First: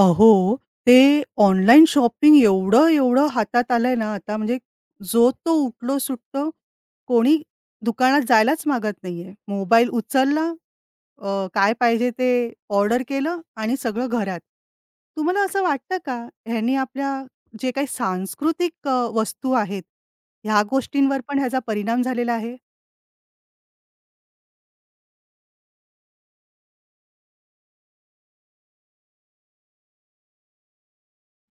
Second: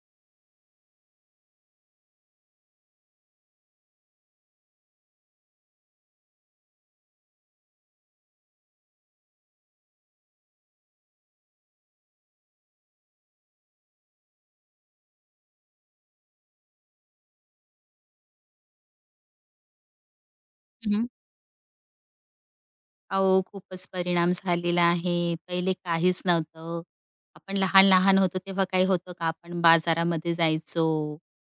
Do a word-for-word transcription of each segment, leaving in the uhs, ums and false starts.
अहो, ते online shopping एवढं-एवढं हातात आलंय ना आता म्हणजे जो तो उठलो सुटतो, कोणी दुकानात जायलाच मागत नाहीये. मोबाईल उचलला, अ, काय पाहिजे ते ऑर्डर केलं आणि सगळं घरात. तुम्हाला असं वाटतं का, ह्यांनी आपल्या जे काही सांस्कृतिक अ, वस्तू आहेत, ह्या हं, हं. गोष्टींवर पण ह्याचा परिणाम झालेला आहे? अहो, खूपच परिणाम झालेला आहे. पहिले काहीच नव्हतं. आपण लहान-लहान होतो तेव्हा काही होतं का? आपण बाजारामध्ये जायचो.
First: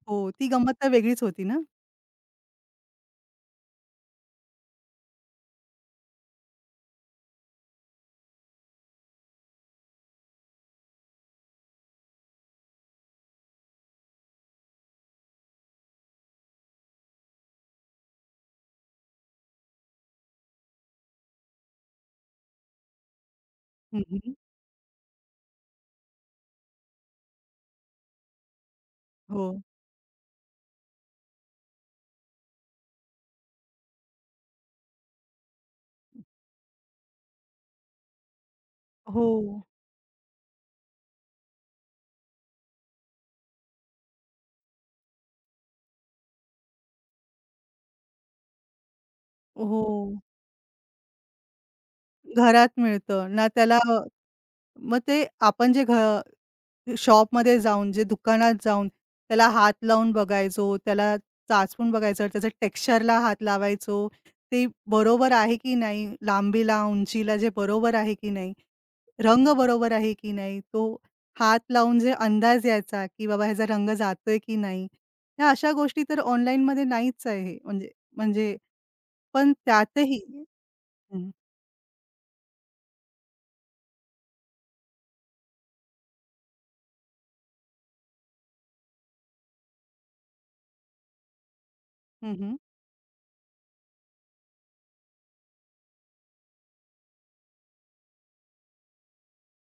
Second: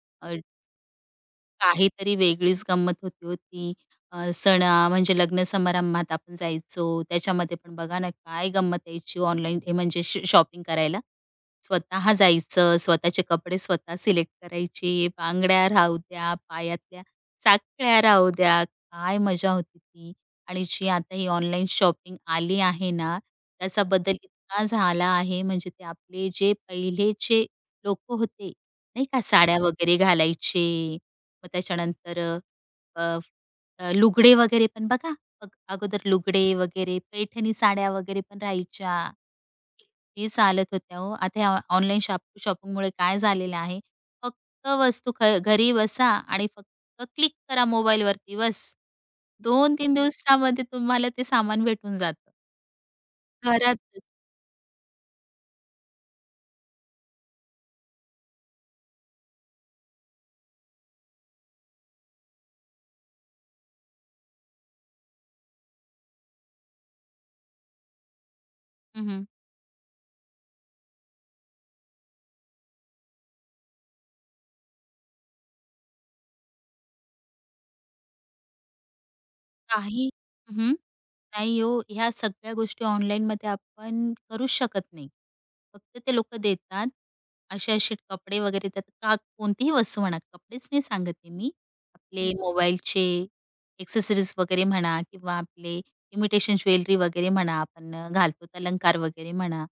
हो, अ, ती गंमत तर वेगळीच होती ना? काहीतरी वेगळीच गंमत होती होती, ती. अ, सण अ, म्हणजे लग्न समारंभात आपण जायचो. त्याच्यामध्ये पण बघा ना, काय गंमत यायची ऑनलाईन हे म्हणजे श शॉपिंग करायला. स्वतः जायचं, स्वतःचे कपडे स्वतः सिलेक्ट करायचे. बांगड्या राहू द्या, पायातल्या साखळ्या राहू द्या, काय मजा होती ती. आणि जी आता ही ऑनलाईन शॉपिंग आली आहे ना, त्याचा हं, बदल हं. इतका झाला आहे. म्हणजे ते आपले जे पहिलेचे लोकं होते, नाही का, हो. साड्या वगैरे घालायचे मग त्याच्यानंतर अ, अ, लुगडे वगैरे पण बघा, अग अगोदर लुगडे वगैरे, पैठणी साड्या वगैरे पण राहायच्या. हो, किती चालत होत्या हो. आता ह्या ऑनलाईन शॉप शॉपिंगमुळे काय झालेलं आहे, फक्त वस्तू ख घरी बसा आणि फक्त क्लिक करा मोबाईलवरती बस. हो. दोन तीन दिवसामध्ये तुम्हाला ते सामान भेटून जातं. घरात मिळतं ना त्याला अ, घरातच. मग ते आपण जे घ शॉपमध्ये जाऊन, जे दुकानात जाऊन त्याला हात लावून बघायचो, त्याला चाचपून बघायचं, त्याच्या टेक्स्चरला हात लावायचो. ते बरोबर आहे की नाही, लांबीला, उंचीला जे बरोबर आहे की नाही, रंग बरोबर आहे की नाही, तो हात लावून जे अंदाज यायचा, की बाबा ह्याचा रंग जातोय की नाही. ह्या अशा गोष्टी तर ऑनलाईनमध्ये नाहीच आहे म्हणजे म्हणजे पण काही त्यातही हं, हं. हं. नाही हो, ह्या सगळ्या गोष्टी ऑनलाईनमध्ये आपण करूच शकत नाही. फक्त ते लोकं देतात. असे-असे कपडे वगैरे देतात. का कोणतीही वस्तू म्हणा, कपडेच नाही सांगत आहे मी. आपले हं, हं. हं. मोबाईलचे एक्सेसरीज वगैरे म्हणा किंवा आपले इमिटेशन ज्वेलरी वगैरे म्हणा, आपण अ, घालतो ते अलंकार वगैरे म्हणा,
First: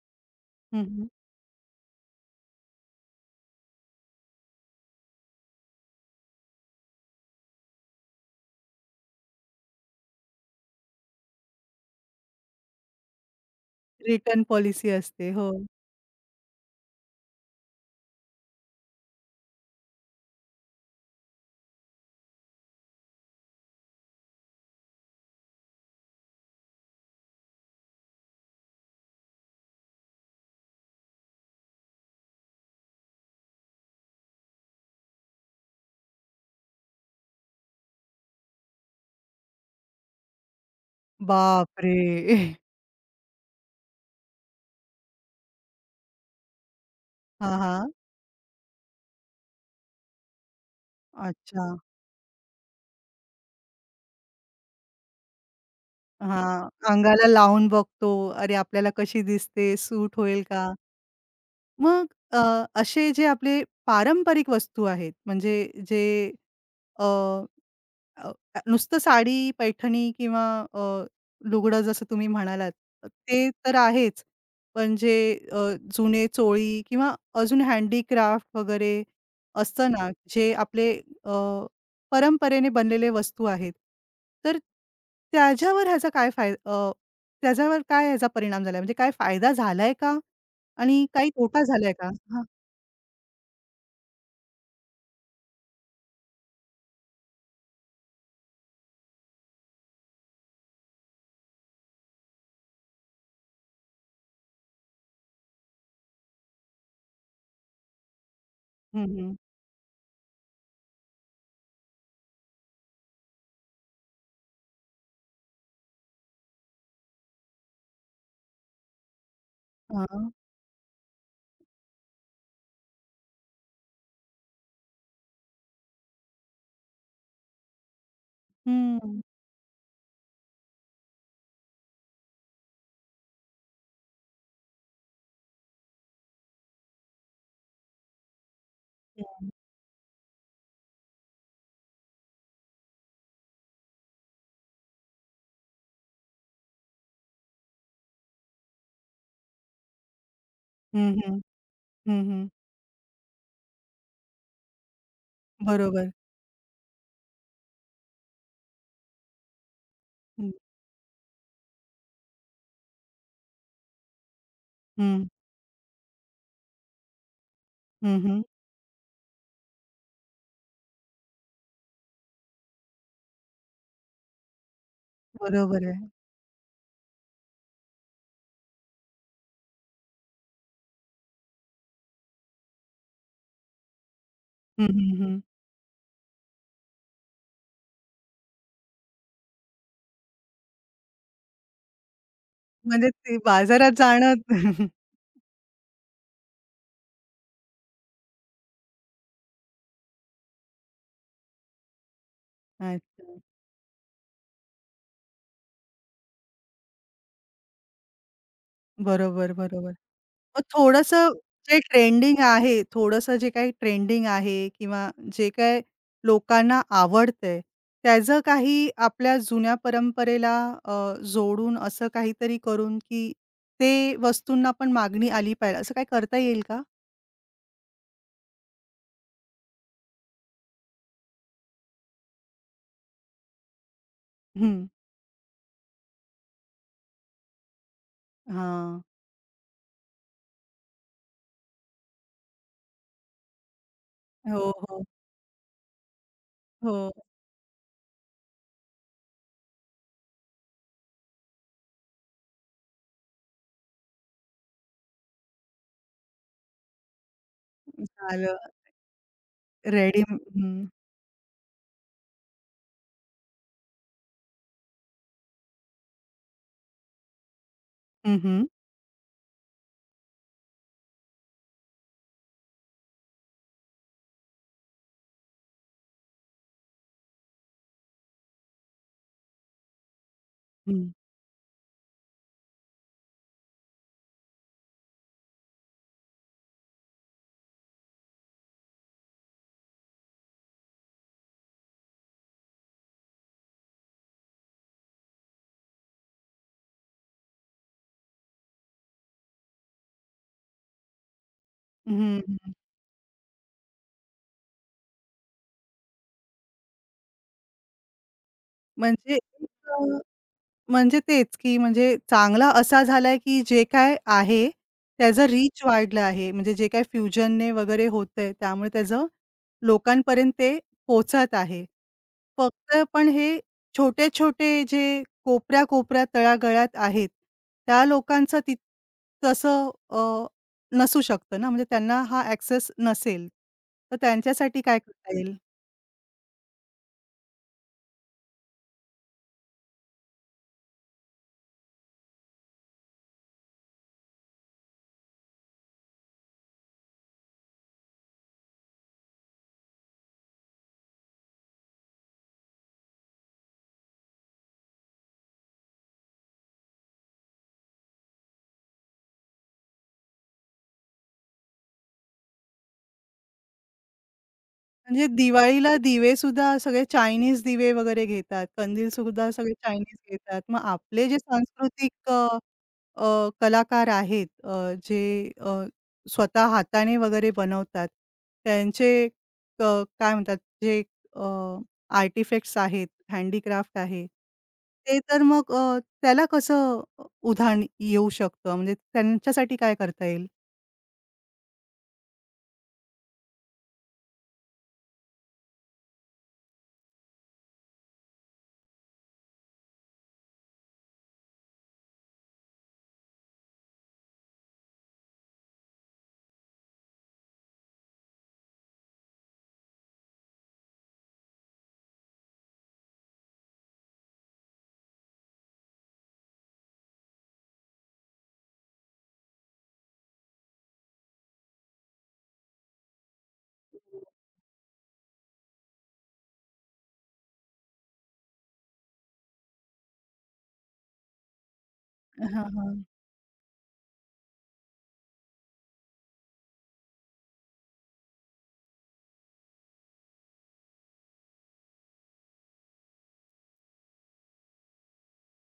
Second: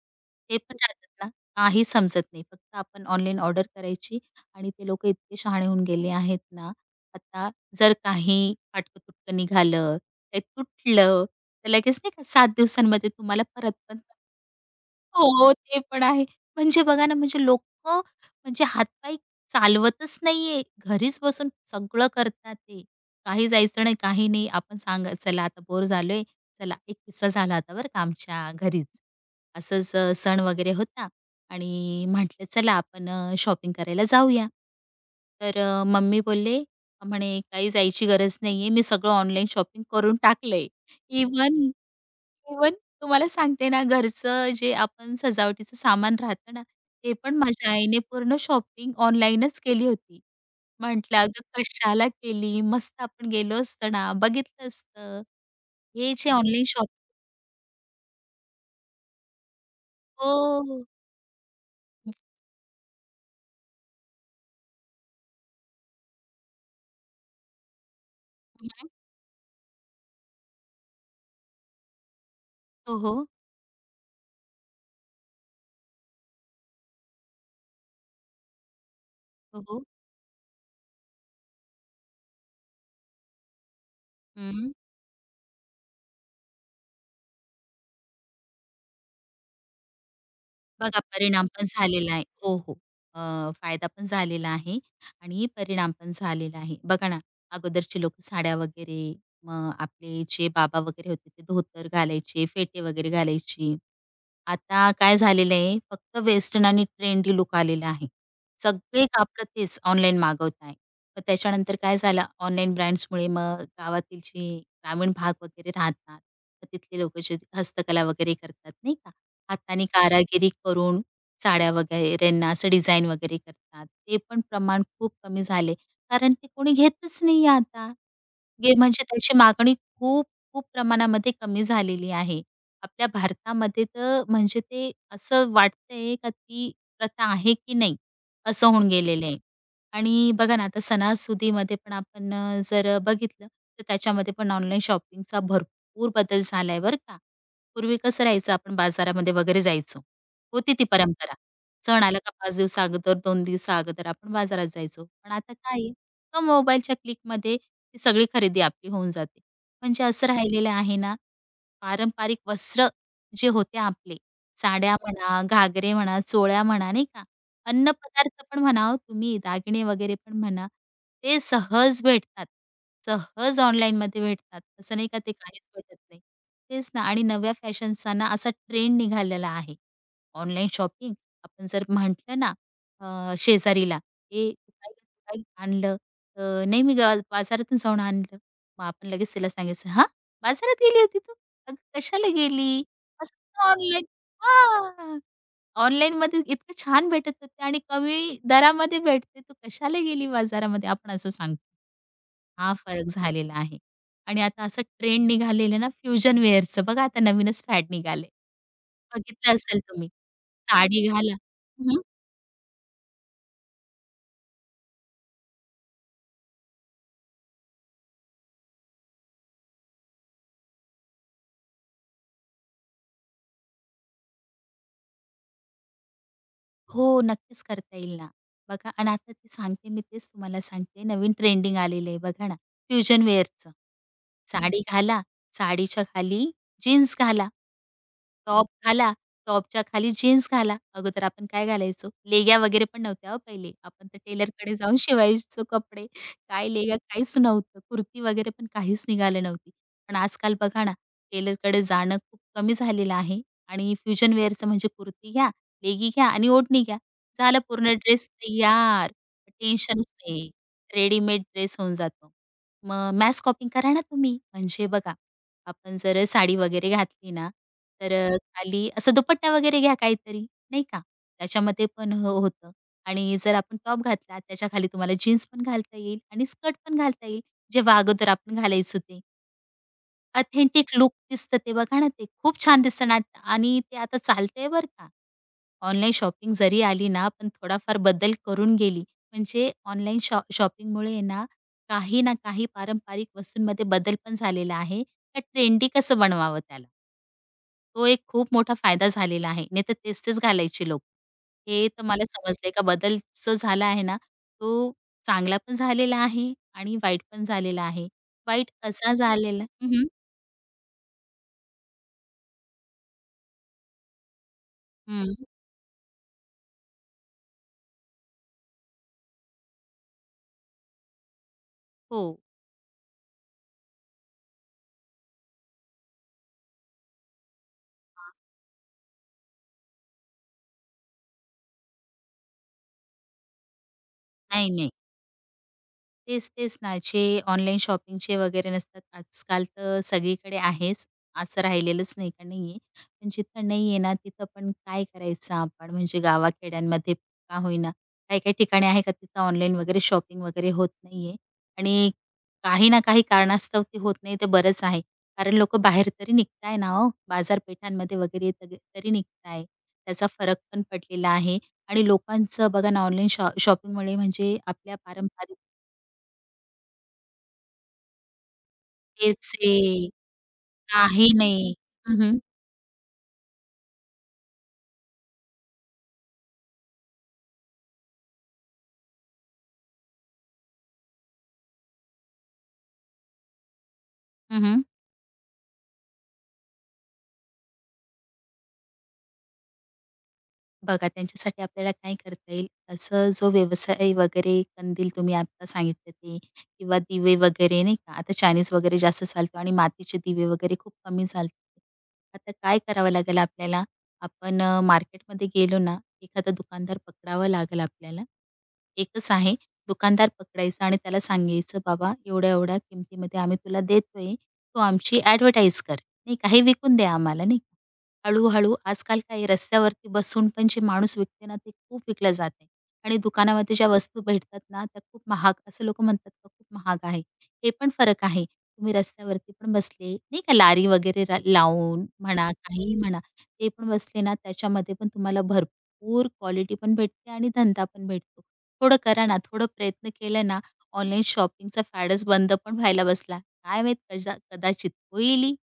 ते पण हं, हं. राहतात ना, काही समजत नाही. फक्त आपण ऑनलाईन ऑर्डर करायची आणि ते लोकं इतके शहाणे होऊन गेले आहेत ना, आता जर काही फाटकं-तुटकं निघालं, काही तुटलं, तर लगेच नाही का सात दिवसांमध्ये तुम्हाला परत पण रिटर्न पॉलिसी हो, असते. हो. हो, ते पण आहे. म्हणजे बघा ना, म्हणजे लोकं म्हणजे हातपाय चालवतच नाहीये. घरीच बसून सगळं करतात ते. काही जायचं नाही, काही नाही. आपण सांगा, "चला आता बोर झालोय. चला एक किस्सा झाला होता बरं का आमच्या घरीच." असंच अ, सण वगैरे होता आणि म्हटलं चला आपण शॉपिंग करायला जाऊया. तर अ, मम्मी बोलले म्हणे "काही जायची गरज नाहीये, मी सगळं ऑनलाईन शॉपिंग करून टाकलंय. इवन, बापरे! इव्हन तुम्हाला सांगते ना घरचं जे आपण सजावटीचं सामान राहतं ना, ते पण हां, माझ्या हां. आईने पूर्ण शॉपिंग ऑनलाईनच केली होती." म्हटलं "अगं अच्छा. कशाला केली? मस्त आपण गेलो असतो ना, बघितलं असतं." हे जे ऑनलाईन हां. शॉप अंगाला लावून बघतो. अरे, आपल्याला कशी दिसते? सूट होईल का? हो. मग अ, असे जे आपले पारंपरिक वस्तू आहेत, म्हणजे जे अ अ, अ, हं, नुसतं साडी, पैठणी किंवा अ, लुगडं जसं तुम्ही म्हणालात, हो, हो. ते तर आहेच. पण जे अ, जुने चोळी किंवा अजून हँडीक्राफ्ट वगैरे हो, हो. असतं ना, जे आपले अ, परंपरेने बनलेले वस्तू आहेत. तर हं. त्याच्यावर ह्याचा काय फाय त्याच्यावर काय ह्याचा परिणाम झालाय? म्हणजे काय फायदा झालाय का? बघा आणि काही परिणाम तोटा पण झालाय का? झालेला आहे. हां. हो, हो. अ, फायदा पण झालेला आहे आणि परिणाम पण झालेला आहे. बघा ना, अगोदरचे लोकं साड्या वगैरे, मग आपले जे बाबा वगैरे होते ते धोतर घालायचे, फेटे वगैरे घालायची. आता काय झालेलं आहे, फक्त वेस्टर्न आणि ट्रेंडी लूक आलेला आहे. हं, सगळे हं. कापड तेच ऑनलाईन मागवताय. मग त्याच्यानंतर काय झालं, ऑनलाईन ब्रँड्समुळे मग गावातील जे ग्रामीण भाग वगैरे राहतात, मग तिथले लोकं जे हस्तकला वगैरे करतात नाही का? हाताने हां. कारागिरी करून साड्या वगैरेंना असं डिझाईन वगैरे करतात. ते पण प्रमाण खूप कमी झाले. कारण ते कोणी घेतच नाहीये आता. गे म्हणजे हं. त्याची मागणी खूप, खूप प्रमाणामध्ये कमी झालेली आहे. आपल्या भारतामध्ये तर म्हणजे ते असं वाटतंय का ती प्रथा आहे की नाही, असं होऊन गेलेलं आहे. हं. आणि बघा ना आता सणासुदीमध्ये पण आपण अ, जर बघितलं तर त्याच्यामध्ये पण ऑनलाईन शॉपिंगचा भरपूर बदल झालाय बरं का. पूर्वी कसं राहायचं आपण बाजारामध्ये वगैरे जायचो. होती ती हं, परंपरा. हं. सण आला का हं, पाच दिवसा अगोदर, दोन दिवसा अगोदर आपण बाजारात जायचो. पण आता काय आहे, बरोबर. एका मोबाईलच्या क्लिकमध्ये ती सगळी खरेदी आपली होऊन जाते. म्हणजे असं राहिलेलं आहे ना, पारंपरिक वस्त्र जे होते आपले, साड्या हं. म्हणा, घागरे म्हणा, चोळ्या म्हणा, नाही का? हं, हं. अन्नपदार्थ पण म्हणा हो तुम्ही, दागिने वगैरे पण म्हणा, ते सहज भेटतात. सहज ऑनलाईनमध्ये भेटतात. असं नाही का ते काहीच बरोबर भेटत आहे. नाही. तेच ना आणि नव्या फॅशनचा ना असा ट्रेंड निघालेला आहे. ऑनलाईन शॉपिंग आपण जर म्हटलं ना अ, शेजारीला, "ए, तू हं, काय हं, हं. काय आणलं?" अ, "नाही, मी गा बाजारातून जाऊन आणलं." मग आपण लगेच तिला सांगायचं, "हां? बाजारात गेली होती तू?" अग कशाला गेली? म्हणजे मस्त ते बाजारात ऑनलाईन जाणं हां. ऑनलाईनमध्ये इतकं छान भेटत होते आणि कमी दरामध्ये भेटते. तू कशाला गेली बाजारामध्ये? आपण असं सांगतो. हा फरक अच्छा. झालेला आहे. आणि आता असं ट्रेंड निघालेलं ना फ्युजन वेअरचं बघा आता नवीनच फॅड निघाले. बरोबर, बघितलं असेल बरोबर. तुम्ही. मग साडी थोडंसं घाला. जे ट्रेंडिंग आहे, थोडंसं जे काही ट्रेंडिंग आहे किंवा जे काही लोकांना आवडतंय, त्याचं काही आपल्या जुन्या परंपरेला अ, जोडून असं काहीतरी करून, की ते वस्तूंना पण मागणी आली पाहिजे, असं काही करता येईल का? हो, नक्कीच करता येईल ना. बघा आणि आता ते सांगते मी तेच तुम्हाला सांगते नवीन ट्रेंडिंग आलेलं आहे बघा ना, फ्युजन वेअरचं. साडी हं. घाला, साडीच्या खाली जीन्स घाला. टॉप हां. घाला, टॉपच्या खाली जीन्स घाला. अगोदर आपण काय घालायचो? लेग्या वगैरे पण नव्हत्या हो पहिले. आपण तर हो, टेलरकडे जाऊन हो. शिवायचो कपडे. काय लेग्या हो. काहीच नव्हतं. कुर्ती वगैरे पण काहीच निघाली नव्हती. पण आजकाल बघा ना, टेलरकडे जाणं खूप कमी झालेलं आहे आणि फ्युजन वेअरचं म्हणजे कुर्ती घ्या, लेगी घ्या आणि ओढणी घ्या. झाला पूर्ण ड्रेस झालं. तयार. टेन्शनच रेडी नाही. रेडीमेड ड्रेस होऊन जातो. मग मॅस शॉपिंग करा ना तुम्ही. म्हणजे बघा आपण जर साडी वगैरे घातली ना, तर हं, अ, हं. खाली असा दुपट्टा वगैरे घ्या काहीतरी, नाही का? त्याच्यामध्ये पण हो होतं आणि जर आपण टॉप घातला त्याच्या खाली तुम्हाला जीन्स पण घालता येईल आणि स्कर्ट पण घालता येईल, जेव्हा अगोदर आपण घालायचो ते. ऑथेंटिक लूक हं. दिसतं ते बघा ना ते. खूप छान दिसतं ना आणि ते आता चालतंय बरं का. ऑनलाईन शॉपिंग जरी आली ना, पण थोडाफार बदल करून गेली. म्हणजे ऑनलाईन शॉ शॉपिंगमुळे आहे ना, काही ना काही पारंपरिक वस्तूंमध्ये बदल पण झालेला आहे. तर ट्रेंडी कसं बनवावं त्याला? तो एक खूप मोठा फायदा झालेला आहे. नाहीतर तेच-तेच घालायचे लोक. हे तर मला हं, समजलंय हं. का बदल जो झाला आहे ना, तो चांगला पण झालेला आहे आणि वाईट पण झालेला आहे. वाईट असा म्हणजे झालेला अ, म्हणजे तेच, की म्हणजे चांगला असा झालाय, की जे काय आहे हं. त्याचा रीच वाढला आहे. म्हणजे जे काही फ्युजनने वगैरे होतंय त्यामुळे त्याचं लोकांपर्यंत ते पोहचत आहे. हो. फक्त पण हे छोटे-छोटे जे कोपऱ्या-कोपऱ्या, तळागाळात आहेत, त्या लोकांचं ति तसं अ, नसू शकतं ना, म्हणजे त्यांना हा ॲक्सेस नसेल. तर नाही, त्यांच्यासाठी नाही. काय करता येईल? तेच, तेच ना. जे ऑनलाईन शॉपिंगचे वगैरे नसतात आजकाल तर सगळीकडे आहेच. असं राहिलेलंच नाही का नाहीये. पण जिथं नाहीये ना, तिथं पण काय करायचं आपण म्हणजे गावाखेड्यांमध्ये का होईना, काही-काही ठिकाणी आहे का तिथं ऑनलाईन वगैरे शॉपिंग वगैरे होत नाहीये आणि काही ना काही कारणास्तव ते होत नाही ते बरंच आहे. कारण लोकं बाहेर तरी निघताय ना हो, बाजारपेठांमध्ये वगैरे तरी तरी निघताय. त्याचा फरक पण पडलेला आहे आणि लोकांचं बघा ना ऑनलाईन शॉ शॉपिंगमुळे म्हणजे आपल्या म्हणजे पारंपरिक दिवाळीला दिवेसुद्धा सगळे चायनीज दिवे वगैरे घेतात. कंदीलसुद्धा तेच सगळे आहे. चायनीज घेतात. मग आपले काही जे नाही. हं, सांस्कृतिक हं. अ, अ, कलाकार आहेत अ, जे अ, स्वतः हाताने वगैरे बनवतात, त्यांचे क काय म्हणतात जे आर्टिफॅक्ट्स आहेत, हँडीक्राफ्ट आहे, हं, हं. ते तर मग अ, त्याला कसं उधाण येऊ शकतं? म्हणजे त्यांच्यासाठी काय करता येईल? बघा त्यांच्यासाठी आपल्याला काय करता येईल, असं जो व्यवसाय वगैरे कंदील तुम्ही आता सांगितलं ते किंवा दिवे वगैरे नाही का, आता चायनीज वगैरे जास्त चालतो आणि मातीचे दिवे वगैरे खूप कमी चालतात. आता काय करावं लागेल आपल्याला? आपण अ, मार्केटमध्ये गेलो ना, एखादा दुकानदार पकडावा लागेल आपल्याला. एकच आहे दुकानदार पकडायचा आणि त्याला सांगायचं, "बाबा एवढ्या-एवढ्या किमतीमध्ये आम्ही तुला देतोय, तू आमची ॲडव्हर्टाइज कर." नाही का, "हे विकून द्या आम्हाला." नाही का. हळू-हळू आजकाल काय रस्त्यावरती बसून पण जे माणूस विकते ना, ते खूप विकलं जाते आहे. आणि दुकानामध्ये ज्या वस्तू भेटतात ना, त्या खूप महाग असं लोकं म्हणतात का खूप महाग आहे. हे पण फरक आहे. तुम्ही रस्त्यावरती पण बसले, नाही का लारी वगैरे रा लावून म्हणा, हां, काहीही म्हणा, ते पण बसले ना, त्याच्यामध्ये पण तुम्हाला भरपूर क्वालिटी पण भेटते आणि धंदा पण भेटतो. थोडं करा ना, थोडं प्रयत्न केला ना, ऑनलाईन शॉपिंगचा फॅडच बंद पण व्हायला बसला. काय माहीत कजा कदाचित होईलही.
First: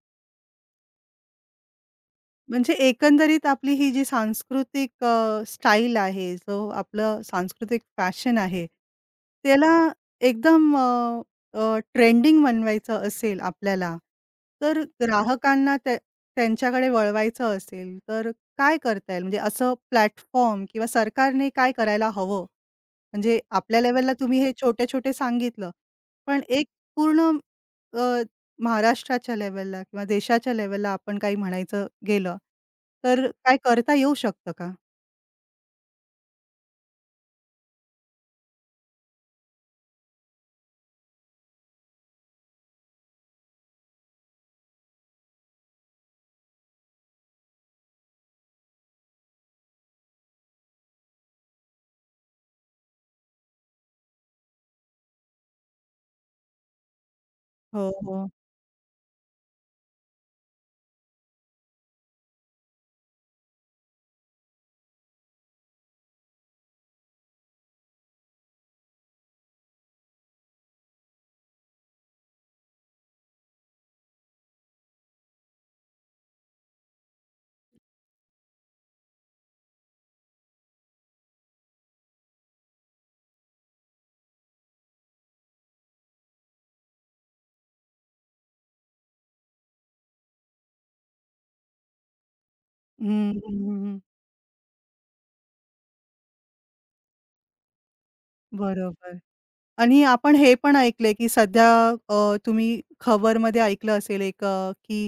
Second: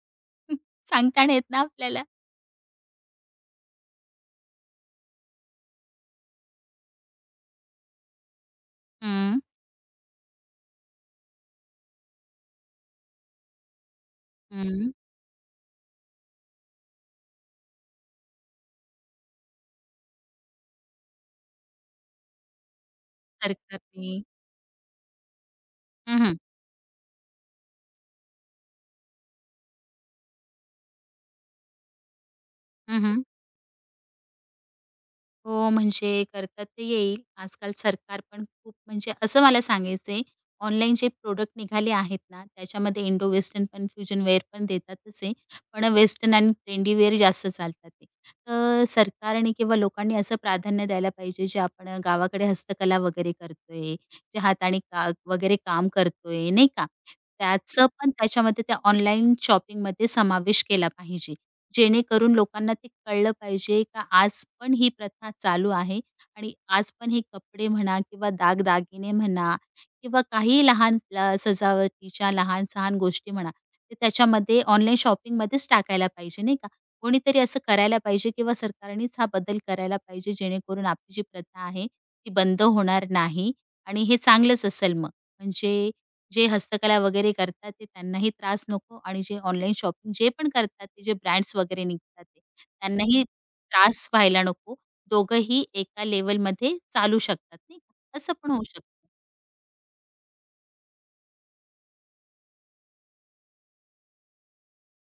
सांगता नाही येत ना आपल्याला. म्हणजे एकंदरीत आपली ही जी सांस्कृतिक अ, स्टाईल आहे, जो आपलं सांस्कृतिक फॅशन आहे, हं. त्याला एकदम अ, अ, ट्रेंडिंग बनवायचं असेल आपल्याला, तर हं, ग्राहकांना त्या त्यांच्याकडे वळवायचं असेल, तर काय करता येईल? म्हणजे असं प्लॅटफॉर्म किंवा सरकारने काय करायला हवं? म्हणजे आपल्या लेव्हलला सरकारने तुम्ही हे छोटे-छोटे सांगितलं, हं, हं. पण एक पूर्ण महाराष्ट्राच्या लेव्हलला किंवा देशाच्या लेवलला आपण काही म्हणायचं गेलं, हं, हं. तर काय करता येऊ शकतं का? हो, म्हणजे करतात ते येईल. आजकाल सरकार पण खूप म्हणजे असं मला सांगायचं ऑनलाईन जे प्रोडक्ट निघाले आहेत ना, त्याच्यामध्ये इंडो वेस्टर्न पण फ्युजन वेअर पण देतातच आहे. पण वेस्टर्न आणि ट्रेंडी वेअर जास्त चालतात ते. तर सरकारने किंवा लोकांनी असं प्राधान्य द्यायला पाहिजे, जे आपण गावाकडे हस्तकला वगैरे करतोय, जे हाताने का वगैरे काम करतोय, नाही का? त्याचं हो, पण हो. त्याच्यामध्ये त्या ऑनलाईन शॉपिंगमध्ये समावेश केला पाहिजे. जेणेकरून लोकांना ते कळलं पाहिजे का आज पण ही प्रथा चालू आहे आणि आज पण हे कपडे म्हणा किंवा दागदागिने म्हणा किंवा काही लहान ल सजावटीच्या लहान-सहान गोष्टी म्हणा, ते त्याच्यामध्ये ऑनलाईन शॉपिंगमध्येच टाकायला पाहिजे नाही का? कोणीतरी असं करायला पाहिजे किंवा सरकारनेच हा बदल करायला पाहिजे जेणेकरून आपली जी प्रथा आहे ती बंद होणार नाही आणि हे चांगलंच असेल मग. म्हणजे जे हस्तकला वगैरे करतात ते त्यांनाही त्रास नको आणि जे ऑनलाईन शॉपिंग जे पण करतात ते जे ब्रँड्स वगैरे निघतात ते त्यांनाही हं, हं, हं. त्रास व्हायला नको. दोघंही एका लेव्हलमध्ये चालू शकतात नाही का? असं पण होऊ शकतं. बरोबर. आणि आपण हे पण ऐकलंय, की सध्या अ, तुम्ही खबरमध्ये ऐकलं असेल एक अ, की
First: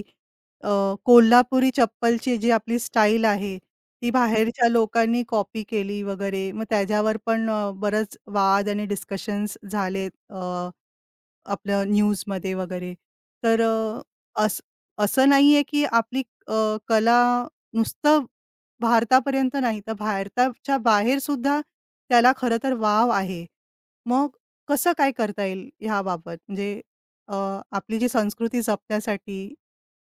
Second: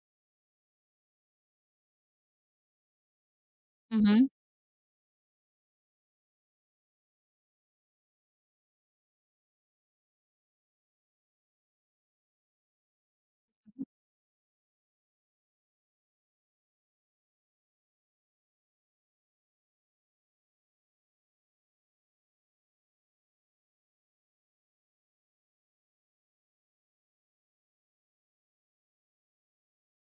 अ, कोल्हापुरी चप्पलची जी आपली स्टाईल आहे, ती बाहेरच्या लोकांनी कॉपी केली वगैरे. मग त्याच्यावर पण अ, बरंच वाद आणि डिस्कशन्स झालेत. अ आपल्या न्यूजमध्ये वगैरे. तर अ, असं असं नाहीये की आपली अ, कला नुसतं भारतापर्यंत नाही, तर भारताच्या बाहेर सुद्धा त्याला खरं तर वाव आहे. मग कसं काय करता येईल ह्याबाबत? म्हणजे अ, आपली जी संस्कृती जपण्यासाठी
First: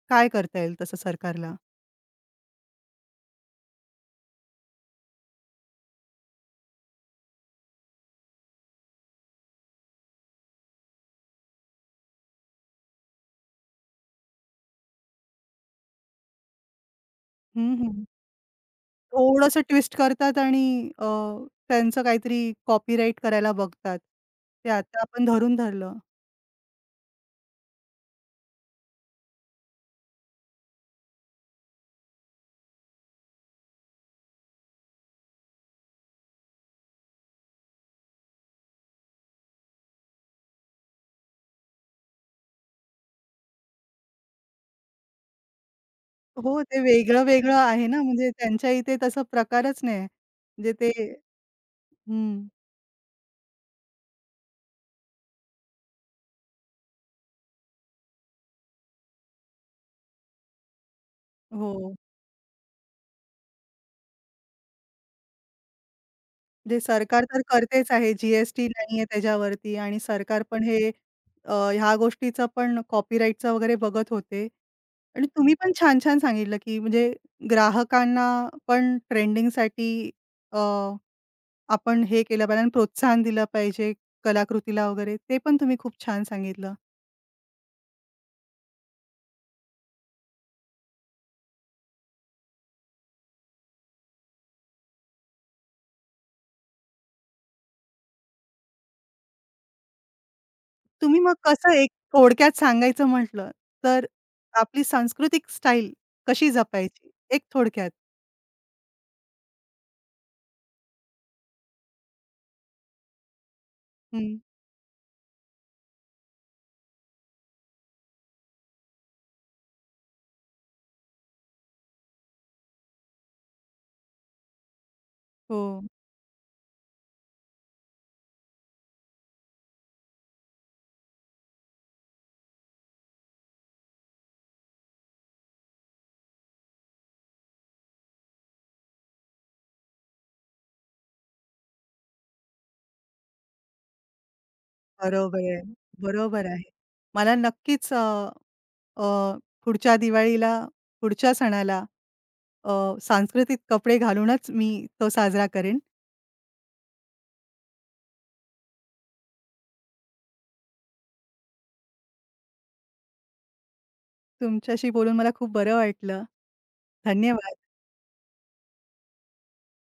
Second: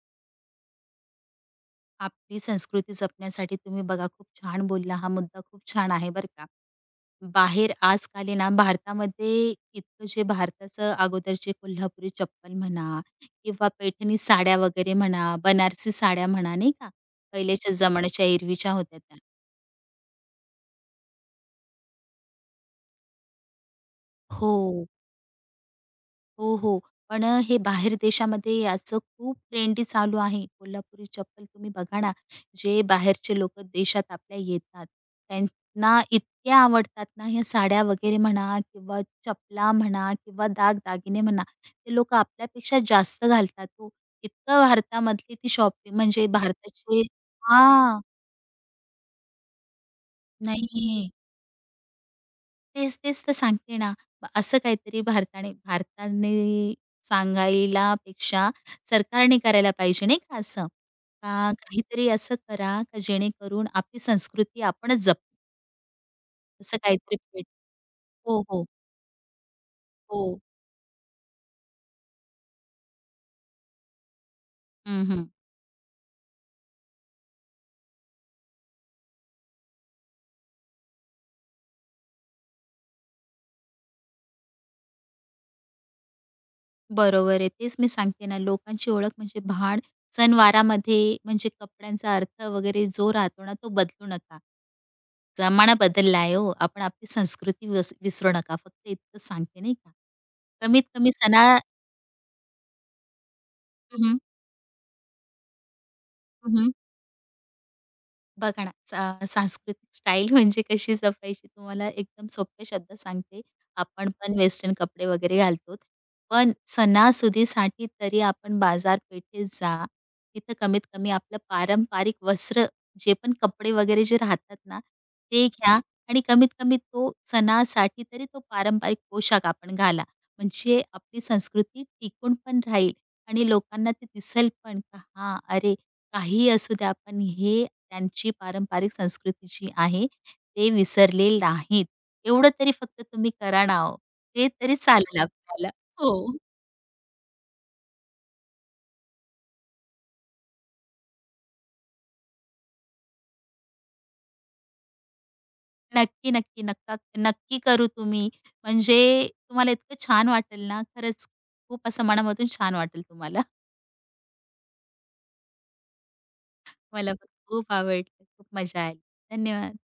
काय करता येईल तसं सरकारला? आपली संस्कृती जपण्यासाठी तुम्ही बघा खूप छान बोलला. हा मुद्दा खूप छान आहे बरं का. बाहेर आजकाल आहे ना भारतामध्ये इतकं जे भारताचं अगोदरचे कोल्हापुरी चप्पल म्हणा किंवा पैठणी साड्या वगैरे म्हणा, बनारसी साड्या म्हणा, नाही का? पहिल्याच्या हं, हं. जमान्याच्या एरवीच्या होत्या त्या. थोडंसं ट्विस्ट करतात आणि अ, त्यांचं काहीतरी कॉपीराइट करायला बघतात. हो. ते आता आपण धरून धरलं. हो, हो. पण अ, हे बाहेर देशामध्ये याचं खूप ट्रेंडी चालू आहे. कोल्हापुरी चप्पल तुम्ही बघा ना, जे बाहेरचे लोकं देशात आपल्या येतात, त्यांना इतक्या आवडतात ना, ह्या साड्या वगैरे म्हणा किंवा चपला म्हणा किंवा दागदागिने म्हणा, ते लोकं आपल्यापेक्षा जास्त घालतात हो. इतकं भारतामधली ती शॉपिंग म्हणजे हो, ते भारताची वेगळं-वेगळं आहे हां. ना, म्हणजे त्यांच्या इथे तसा प्रकारच नाही आहे. म्हणजे ते नाहीये. हं, तेच, तेच तर सांगते ना. मग असं काहीतरी भारताने भारताने सांगायला पेक्षा सरकारने करायला पाहिजे नाही का असं? का हो. काहीतरी असं करा, का जेणेकरून आपली संस्कृती आपणच जपू असं जे काहीतरी सरकार तर भेट करतेच आहे, हो, हो, जी-एस-टी नाहीये त्याच्यावरती आणि हो. सरकार पण हे अ, ह्या गोष्टीचं पण कॉपीराईटचं वगैरे बघत होते. हं, हं. आणि तुम्ही पण छान-छान सांगितलं, की म्हणजे ग्राहकांना पण ट्रेंडिंगसाठी अ, आपण हे केलं पाहिजे आणि प्रोत्साहन दिलं पाहिजे कलाकृतीला वगैरे, ते पण तुम्ही खूप छान सांगितलं. बरोबर आहे. तेच मी सांगते ना, लोकांची ओळख म्हणजे भाड सणवारामध्ये म्हणजे कपड्यांचा अर्थ वगैरे जो राहतो ना, तो बदलू नका. जमाना बदलला आहे हो. आपण आपली संस्कृती विस विसरू नका. फक्त इतकंच सांगते नाही का. कमीत कमी तुम्ही मग सणा कसं एक थोडक्यात सांगायचं म्हटलं, हं, तर हं. आपली सांस्कृतिक स्टाईल कशी जपायची? एक थोडक्यात. बघा ना, सा सांस्कृतिक स्टाईल म्हणजे कशी जपायची तुम्हाला एकदम सोप्या शब्दात सांगते. आपण हं. पण वेस्टर्न कपडे वगैरे घालतो. पण सणासुदीसाठी तरी आपण बाजारपेठेत जा. तिथं कमीत कमी आपलं पारंपरिक वस्त्र जे पण कपडे वगैरे जे राहतात ना, ते हो. घ्या आणि कमीत कमी तो सणासाठी तरी तो पारंपरिक पोशाख आपण घाला. म्हणजे आपली संस्कृती टिकून पण राहील आणि लोकांना ते दिसेल पण, का हां, अरे काहीही असू द्या, आपण हे त्यांची पारंपरिक संस्कृती जी आहे, ते विसरले नाहीत. एवढं तरी फक्त तुम्ही करा ना ओ. ते तरी चालेल बरोबर आहे. आपल्याला. हो. बरोबर आहे. मला नक्कीच अ, अ, पुढच्या दिवाळीला, पुढच्या सणाला अ, सांस्कृतिक कपडे घालूनच मी तो साजरा करेन. नक्की, नक्की. नक्का नक्की करू तुम्ही. म्हणजे तुम्हाला इतकं छान वाटेल ना, खरंच खूप असं मनामधून छान वाटेल तुम्हाला. तुमच्याशी बोलून मला खूप बरं वाटलं. मला पण धन्यवाद. खूप आवडलं. खूप मजा आली. धन्यवाद.